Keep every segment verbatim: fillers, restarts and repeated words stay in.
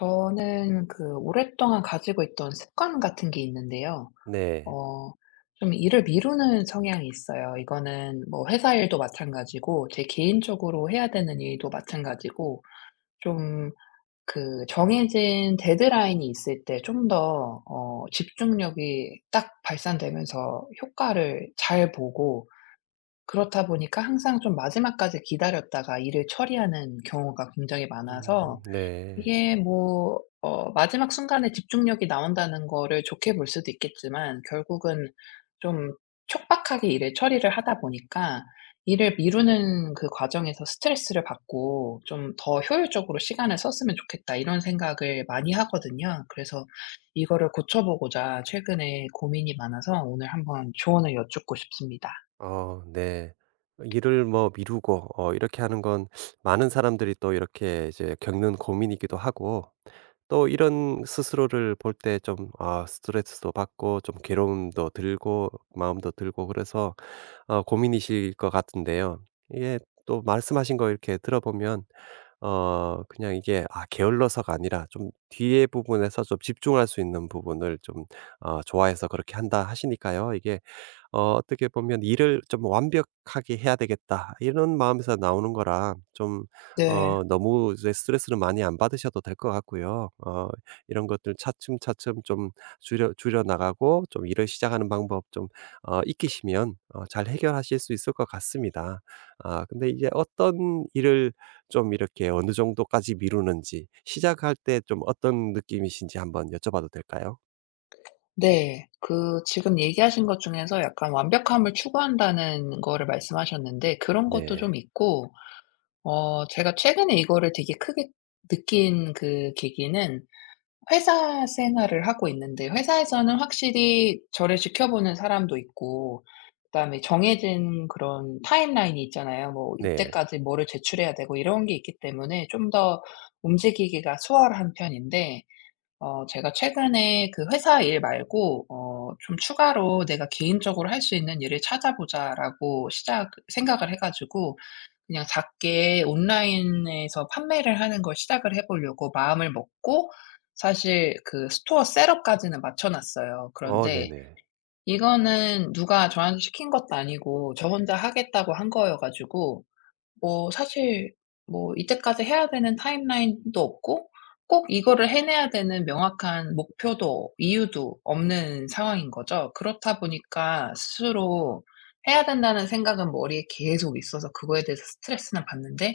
저는 그 오랫동안 가지고 있던 습관 같은 게 있는데요. 네. 어 좀 일을 미루는 성향이 있어요. 이거는 뭐 회사 일도 마찬가지고 제 개인적으로 해야 되는 일도 마찬가지고 좀 그 정해진 데드라인이 있을 때 좀 더 어 집중력이 딱 발산되면서 효과를 잘 보고, 그렇다 보니까 항상 좀 마지막까지 기다렸다가 일을 처리하는 경우가 굉장히 많아서 음 네. 이게 뭐 어 마지막 순간에 집중력이 나온다는 거를 좋게 볼 수도 있겠지만, 결국은 좀 촉박하게 일을 처리를 하다 보니까 일을 미루는 그 과정에서 스트레스를 받고 '좀 더 효율적으로 시간을 썼으면 좋겠다.' 이런 생각을 많이 하거든요. 그래서 이거를 고쳐 보고자 최근에 고민이 많아서 오늘 한번 조언을 여쭙고 싶습니다. 어 네. 일을 뭐 미루고 어 이렇게 하는 건 많은 사람들이 또 이렇게 이제 겪는 고민이기도 하고 또 이런 스스로를 볼 때 좀 아 스트레스도 받고 좀 괴로움도 들고 마음도 들고 그래서 어 고민이실 것 같은데요. 이게 또 말씀하신 거 이렇게 들어보면 어 그냥 이게 아 게을러서가 아니라 좀 뒤에 부분에서 좀 집중할 수 있는 부분을 좀 어 좋아해서 그렇게 한다 하시니까요. 이게 어 어떻게 보면 '일을 좀 완벽하게 해야 되겠다.' 이런 마음에서 나오는 거라 좀 네. 어 너무 이제 스트레스를 많이 안 받으셔도 될 것 같고요. 어 이런 것들 차츰차츰 좀 줄여 줄여 나가고 좀 일을 시작하는 방법 좀 어 익히시면 어 잘 해결하실 수 있을 것 같습니다. 아 근데 이제 어떤 일을 좀 이렇게 어느 정도까지 미루는지 시작할 때 좀 어떤 느낌이신지 한번 여쭤봐도 될까요? 네. 그 지금 얘기하신 것 중에서 약간 완벽함을 추구한다는 거를 말씀하셨는데 그런 것도 네. 좀 있고, 어 제가 최근에 이거를 되게 크게 느낀 그 계기는 회사 생활을 하고 있는데, 회사에서는 확실히 저를 지켜보는 사람도 있고 그다음에 정해진 그런 타임라인이 있잖아요. 뭐 네. 이때까지 뭐를 제출해야 되고 이런 게 있기 때문에 좀 더 움직이기가 수월한 편인데, 어 제가 최근에 그 회사 일 말고 어 좀 추가로 '내가 개인적으로 할 수 있는 일을 찾아보자.'라고 시작 생각을 해 가지고 그냥 작게 온라인에서 판매를 하는 걸 시작을 해 보려고 마음을 먹고, 사실 그 스토어 셋업까지는 맞춰 놨어요. 어 그런데 네네. 이거는 누가 저한테 시킨 것도 아니고 저 혼자 하겠다고 한 거여 가지고 뭐 사실 뭐 이때까지 해야 되는 타임라인도 없고 꼭 이거를 해내야 되는 명확한 목표도 이유도 없는 상황인 거죠. 그렇다 보니까 스스로 해야 된다는 생각은 머리에 계속 있어서 그거에 대해서 스트레스는 받는데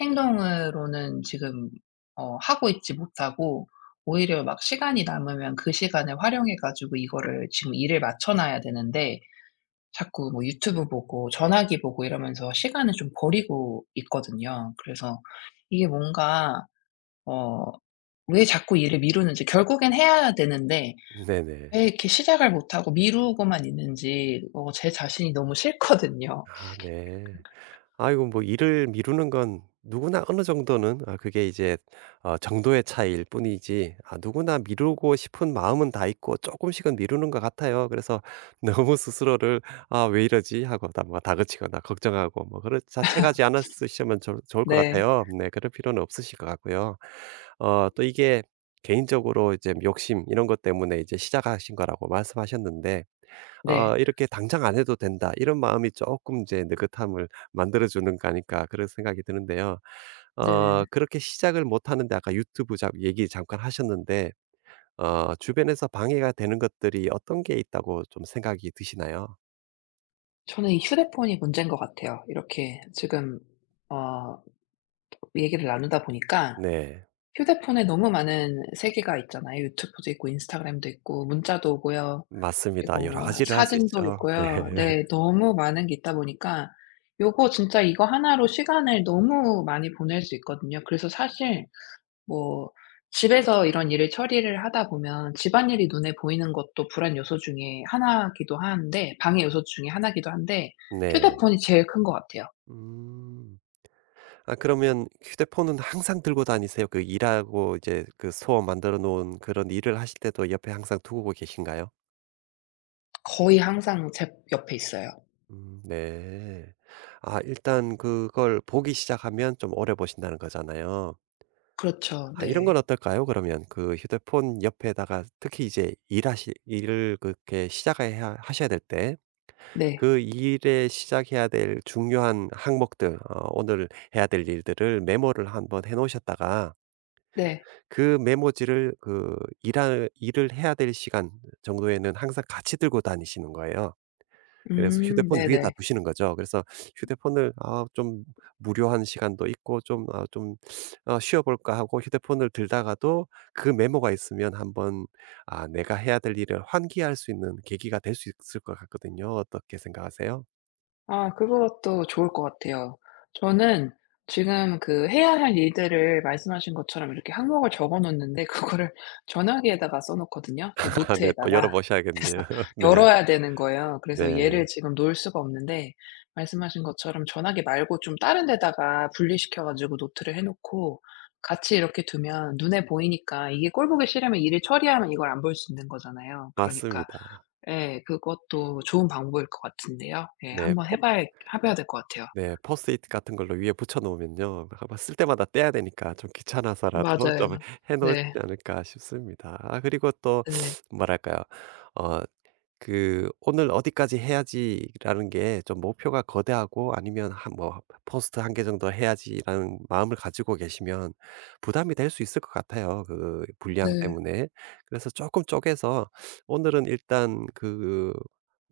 행동으로는 지금 어 하고 있지 못하고 오히려 막 시간이 남으면 그 시간을 활용해 가지고 이거를 지금 일을 맞춰 놔야 되는데 자꾸 뭐 유튜브 보고 전화기 보고 이러면서 시간을 좀 버리고 있거든요. 그래서 이게 뭔가 어 왜 자꾸 일을 미루는지, 결국엔 해야 되는데 네네. 왜 이렇게 시작을 못 하고 미루고만 있는지 어 제 자신이 너무 싫거든요. 아 네. 아이고 뭐 일을 미루는 건 누구나 어느 정도는 아 그게 이제 어 정도의 차이일 뿐이지 아 누구나 미루고 싶은 마음은 다 있고 조금씩은 미루는 것 같아요. 그래서 너무 스스로를 '아 왜 이러지?' 하고 다 뭐 다그치거나 걱정하고 뭐 그런 자책하지 않았으시면 좋 좋을 것 네. 같아요. 네, 그럴 필요는 없으실 것 같고요. 어 또 이게 개인적으로 이제 욕심 이런 것 때문에 이제 시작하신 거라고 말씀하셨는데 어 네. 이렇게 '당장 안 해도 된다.' 이런 마음이 조금 제 느긋함을 만들어 주는 거 아닐까 그런 생각이 드는데요. 어 네. 그렇게 시작을 못 하는데 아까 유튜브 자 얘기 잠깐 하셨는데 어 주변에서 방해가 되는 것들이 어떤 게 있다고 좀 생각이 드시나요? 저는 이 휴대폰이 문제인 것 같아요. 이렇게 지금 어 얘기를 나누다 보니까 네. 휴대폰에 너무 많은 세계가 있잖아요. 유튜브도 있고 인스타그램도 있고 문자도 오고요. 맞습니다. 그리고 여러 뭐 가지를 할 수 사진도 있죠. 네. 있고요. 네. 너무 많은 게 있다 보니까 요거 진짜 이거 하나로 시간을 너무 많이 보낼 수 있거든요. 그래서 사실 뭐 집에서 이런 일을 처리를 하다 보면 집안일이 눈에 보이는 것도 불안 요소 중에 하나기도 한데, 방해 요소 중에 하나기도 한데 네. 휴대폰이 제일 큰 것 같아요. 음. 아 그러면 휴대폰은 항상 들고 다니세요? 그 일하고 이제 그 소원 만들어 놓은 그런 일을 하실 때도 옆에 항상 두고 계신가요? 거의 항상 제 옆에 있어요. 음 네. 아 일단 그걸 보기 시작하면 좀 오래 보신다는 거잖아요. 그렇죠. 아 이런 건 네. 어떨까요? 그러면 그 휴대폰 옆에다가 특히 이제 일하시 일을 그렇게 시작해야 하셔야 될 때 네. 그 일에 시작해야 될 중요한 항목들 어 오늘 해야 될 일들을 메모를 한번 해 놓으셨다가 네. 그 메모지를 그 일할 일을 해야 될 시간 정도에는 항상 같이 들고 다니시는 거예요. 그래서 음 휴대폰 위에다 네네. 두시는 거죠. 그래서 휴대폰을 아 좀 무료한 시간도 있고 좀 아 좀 어 '쉬어 볼까.' 하고 휴대폰을 들다가도 그 메모가 있으면 한번 아 내가 해야 될 일을 환기할 수 있는 계기가 될 수 있을 것 같거든요. 어떻게 생각하세요? 아 그것도 좋을 것 같아요. 저는 지금 그 해야 할 일들을 말씀하신 것처럼 이렇게 항목을 적어 놓는데, 그거를 전화기에다가 써 놓거든요, 그 아 네. 또 열어 노트에다가. 그래서 보셔야겠네요. 네. 열어야 되는 거예요. 그래서 얘를 네. 지금 놓을 수가 없는데, 말씀하신 것처럼 전화기 말고 좀 다른 데다가 분리시켜 가지고 노트를 해 놓고 같이 이렇게 두면 눈에 보이니까, 이게 꼴 보기 싫으면 일을 처리하면 이걸 안 볼 수 있는 거잖아요. 그러니까 맞습니다. 예. 그것도 좋은 방법일 것 같은데요. 예. 네. 한번 해 봐야 해 봐야 될 것 같아요. 네. 포스트잇 같은 걸로 위에 붙여 놓으면요, 아마 쓸 때마다 떼야 되니까 좀 귀찮아서라도 맞아요. 좀 해 놓지 네. 않을까 싶습니다. 아 그리고 또 네. 뭐랄까요. 어 그 '오늘 어디까지 해야지.'라는 게 좀 목표가 거대하고 아니면 한 뭐 '포스트 한 개 정도 해야지.'라는 마음을 가지고 계시면 부담이 될 수 있을 것 같아요, 그 분량 네. 때문에. 그래서 조금 쪼개서 오늘은 일단 그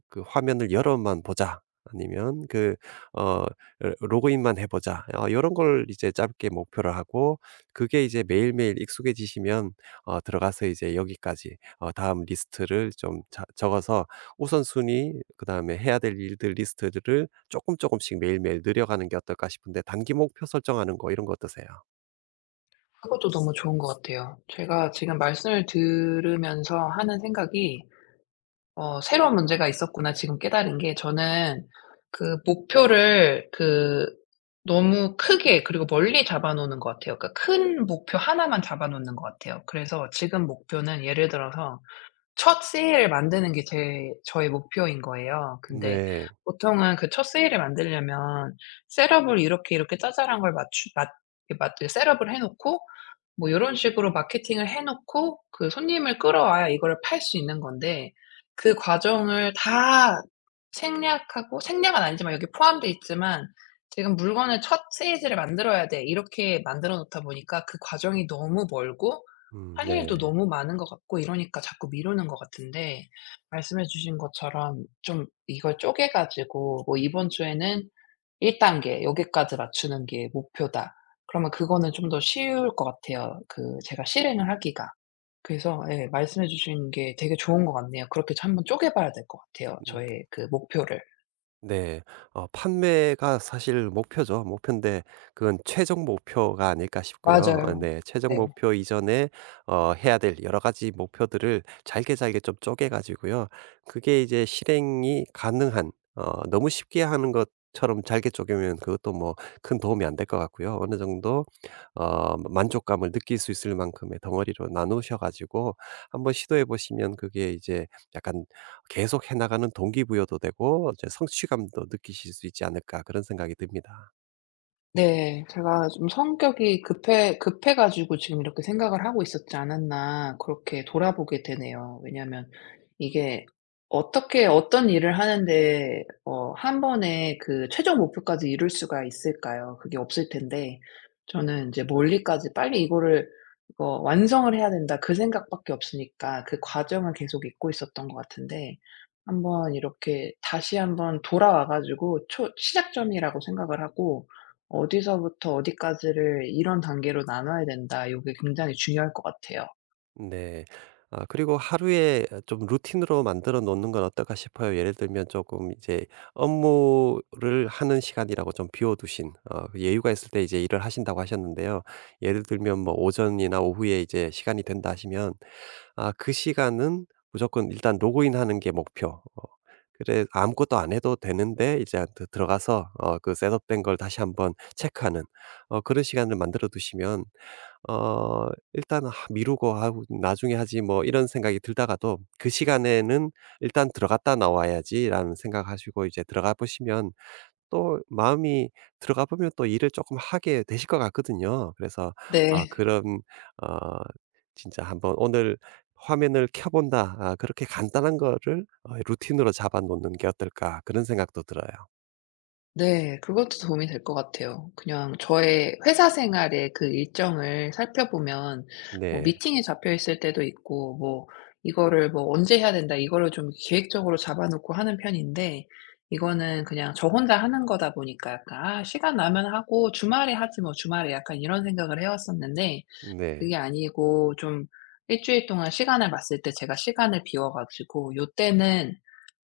그 '화면을 열어만 보자.' 아니면 그 어 어 '로그인만 해 보자.' 어런걸 이제 짧게 목표로 하고 그게 이제 매일매일 익숙해지시면 어 들어가서 이제 여기까지 어 다음 리스트를 좀 자 적어서 우선순위 그다음에 해야 될 일들 리스트들을 조금 조금씩 매일매일 늘려가는 게 어떨까 싶은데 단기 목표 설정하는 거 이런 거 어떠세요? 그것도 너무 좋은 것 같아요. 제가 지금 말씀을 들으면서 하는 생각이 어 새로운 문제가 있었구나 지금 깨달은 게, 저는 그 목표를 그 너무 크게 그리고 멀리 잡아 놓는 것 같아요. 그러니까 큰 목표 하나만 잡아 놓는 것 같아요. 그래서 지금 목표는, 예를 들어서 첫 세일을 만드는 게 제 저의 목표인 거예요. 근데 네. 보통은 그 첫 세일을 만들려면 셋업을 이렇게, 이렇게 짜잘한 걸 맞추 맞 이 맞 이 셋업을 해 놓고 뭐 요런 식으로 마케팅을 해 놓고 그 손님을 끌어와야 이거를 팔 수 있는 건데 그 과정을 다 생략하고, 생략은 아니지만 여기 포함돼 있지만 지금 '물건을 첫 세일을 만들어야 돼.' 이렇게 만들어 놓다 보니까 그 과정이 너무 멀고 음 할 네. 일도 너무 많은 것 같고 이러니까 자꾸 미루는 것 같은데, 말씀해 주신 것처럼 좀 이걸 쪼개 가지고 뭐 '이번 주에는 일 단계 여기까지 맞추는 게 목표다.' 그러면 그거는 좀 더 쉬울 것 같아요, 그 제가 실행을 하기가. 그래서 예 말씀해 주신 게 되게 좋은 것 같네요. 그렇게 저 한번 쪼개 봐야 될 것 같아요, 저의 그 목표를. 네. 어 판매가 사실 목표죠. 목표인데 그건 최종 목표가 아닐까 싶고요. 아, 맞아요. 네. 최종 네. 목표 이전에 어 해야 될 여러 가지 목표들을 잘게 잘게 좀 쪼개 가지고요. 그게 이제 실행이 가능한 어 너무 쉽게 하는 것처럼 잘게 쪼개면 그것도 뭐 큰 도움이 안 될 것 같고요. 어느 정도 어 만족감을 느낄 수 있을 만큼의 덩어리로 나누셔 가지고 한번 시도해 보시면 그게 이제 약간 계속 해 나가는 동기부여도 되고 이제 성취감도 느끼실 수 있지 않을까 그런 생각이 듭니다. 네. 제가 좀 성격이 급해 급해 가지고 지금 이렇게 생각을 하고 있었지 않았나 그렇게 돌아보게 되네요. 왜냐하면 이게 어떻게 어떤 일을 하는데 어 한 번에 그 최종 목표까지 이룰 수가 있을까요? 그게 없을 텐데 저는 이제 멀리까지 '빨리 이거를 이거 완성을 해야 된다.' 그 생각밖에 없으니까 그 과정을 계속 잊고 있었던 것 같은데, 한번 이렇게 다시 한번 돌아와 가지고 초 시작점이라고 생각을 하고 어디서부터 어디까지를 이런 단계로 나눠야 된다. 요게 굉장히 중요할 것 같아요. 네. 아 그리고 하루에 좀 루틴으로 만들어 놓는 건 어떨까 싶어요. 예를 들면 조금 이제 업무를 하는 시간이라고 좀 비워 두신 어 그 여유가 있을 때 이제 일을 하신다고 하셨는데요. 예를 들면 뭐 오전이나 오후에 이제 시간이 된다 하시면 아 그 시간은 무조건 일단 로그인하는 게 목표. 어 그래 아무것도 안 해도 되는데 이제 드 들어가서 어 그 셋업된 걸 다시 한번 체크하는 어 그런 시간을 만들어 두시면 어 일단 '아 미루고 하고 나중에 하지 뭐.' 이런 생각이 들다가도 '그 시간에는 일단 들어갔다 나와야지.'라는 생각하시고 이제 들어가 보시면 또 마음이 들어가 보면 또 일을 조금 하게 되실 것 같거든요. 그래서 아 네. 그런 어 진짜 한번 '오늘 화면을 켜 본다.' 아 그렇게 간단한 거를 어 루틴으로 잡아 놓는 게 어떨까 그런 생각도 들어요. 네. 그것도 도움이 될 것 같아요. 그냥 저의 회사 생활의 그 일정을 살펴보면 뭐 네. 미팅이 잡혀 있을 때도 있고 뭐 이거를 뭐 '언제 해야 된다.' 이거를 좀 계획적으로 잡아 놓고 하는 편인데, 이거는 그냥 저 혼자 하는 거다 보니까 약간 '아 시간 나면 하고 주말에 하지 뭐.' 주말에 약간 이런 생각을 해 왔었는데 네. 그게 아니고 좀 일 주일 동안 시간을 봤을 때 제가 시간을 비워 가지고 요때는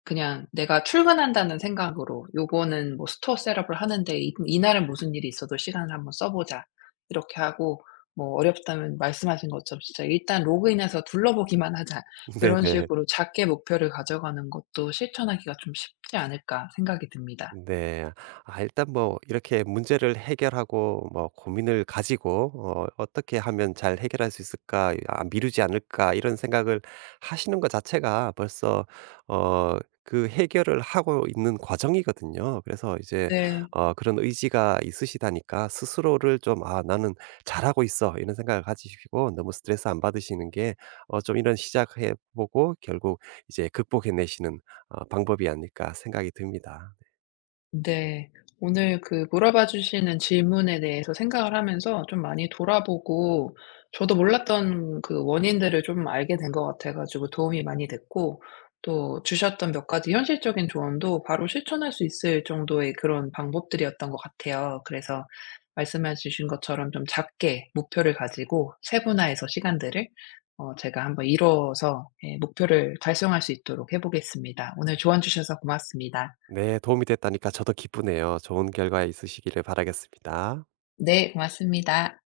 그냥 내가 출근한다는 생각으로 '요거는 뭐 스토어 셋업을 하는데 이 이날은 무슨 일이 있어도 시간을 한번 써 보자.' 이렇게 하고 뭐 어렵다면 말씀하신 것처럼 진짜 '일단 로그인해서 둘러보기만 하자.' 요런 네네. 식으로 작게 목표를 가져가는 것도 실천하기가 좀 쉽지 않을까 생각이 듭니다. 네. 아 일단 뭐 이렇게 문제를 해결하고 뭐 고민을 가지고 어 '어떻게 하면 잘 해결할 수 있을까? 아 미루지 않을까?' 이런 생각을 하시는 것 자체가 벌써 어 그 해결을 하고 있는 과정이거든요. 그래서 이제 네. 어 그런 의지가 있으시다니까 스스로를 좀 '아 나는 잘하고 있어.' 이런 생각을 가지시고 너무 스트레스 안 받으시는 게 어 좀 이런 시작해 보고 결국 이제 극복해 내시는 어 방법이 아닐까 생각이 듭니다. 네. 오늘 그 물어봐 주시는 질문에 대해서 생각을 하면서 좀 많이 돌아보고 저도 몰랐던 그 원인들을 좀 알게 된 것 같아 가지고 도움이 많이 됐고 또 주셨던 몇 가지 현실적인 조언도 바로 실천할 수 있을 정도의 그런 방법들이었던 것 같아요. 그래서 말씀해 주신 것처럼 좀 작게 목표를 가지고 세분화해서 시간들을 어 제가 한번 이뤄서 예 목표를 달성할 수 있도록 해 보겠습니다. 오늘 조언 주셔서 고맙습니다. 네, 도움이 됐다니까 저도 기쁘네요. 좋은 결과 있으시기를 바라겠습니다. 네, 맞습니다.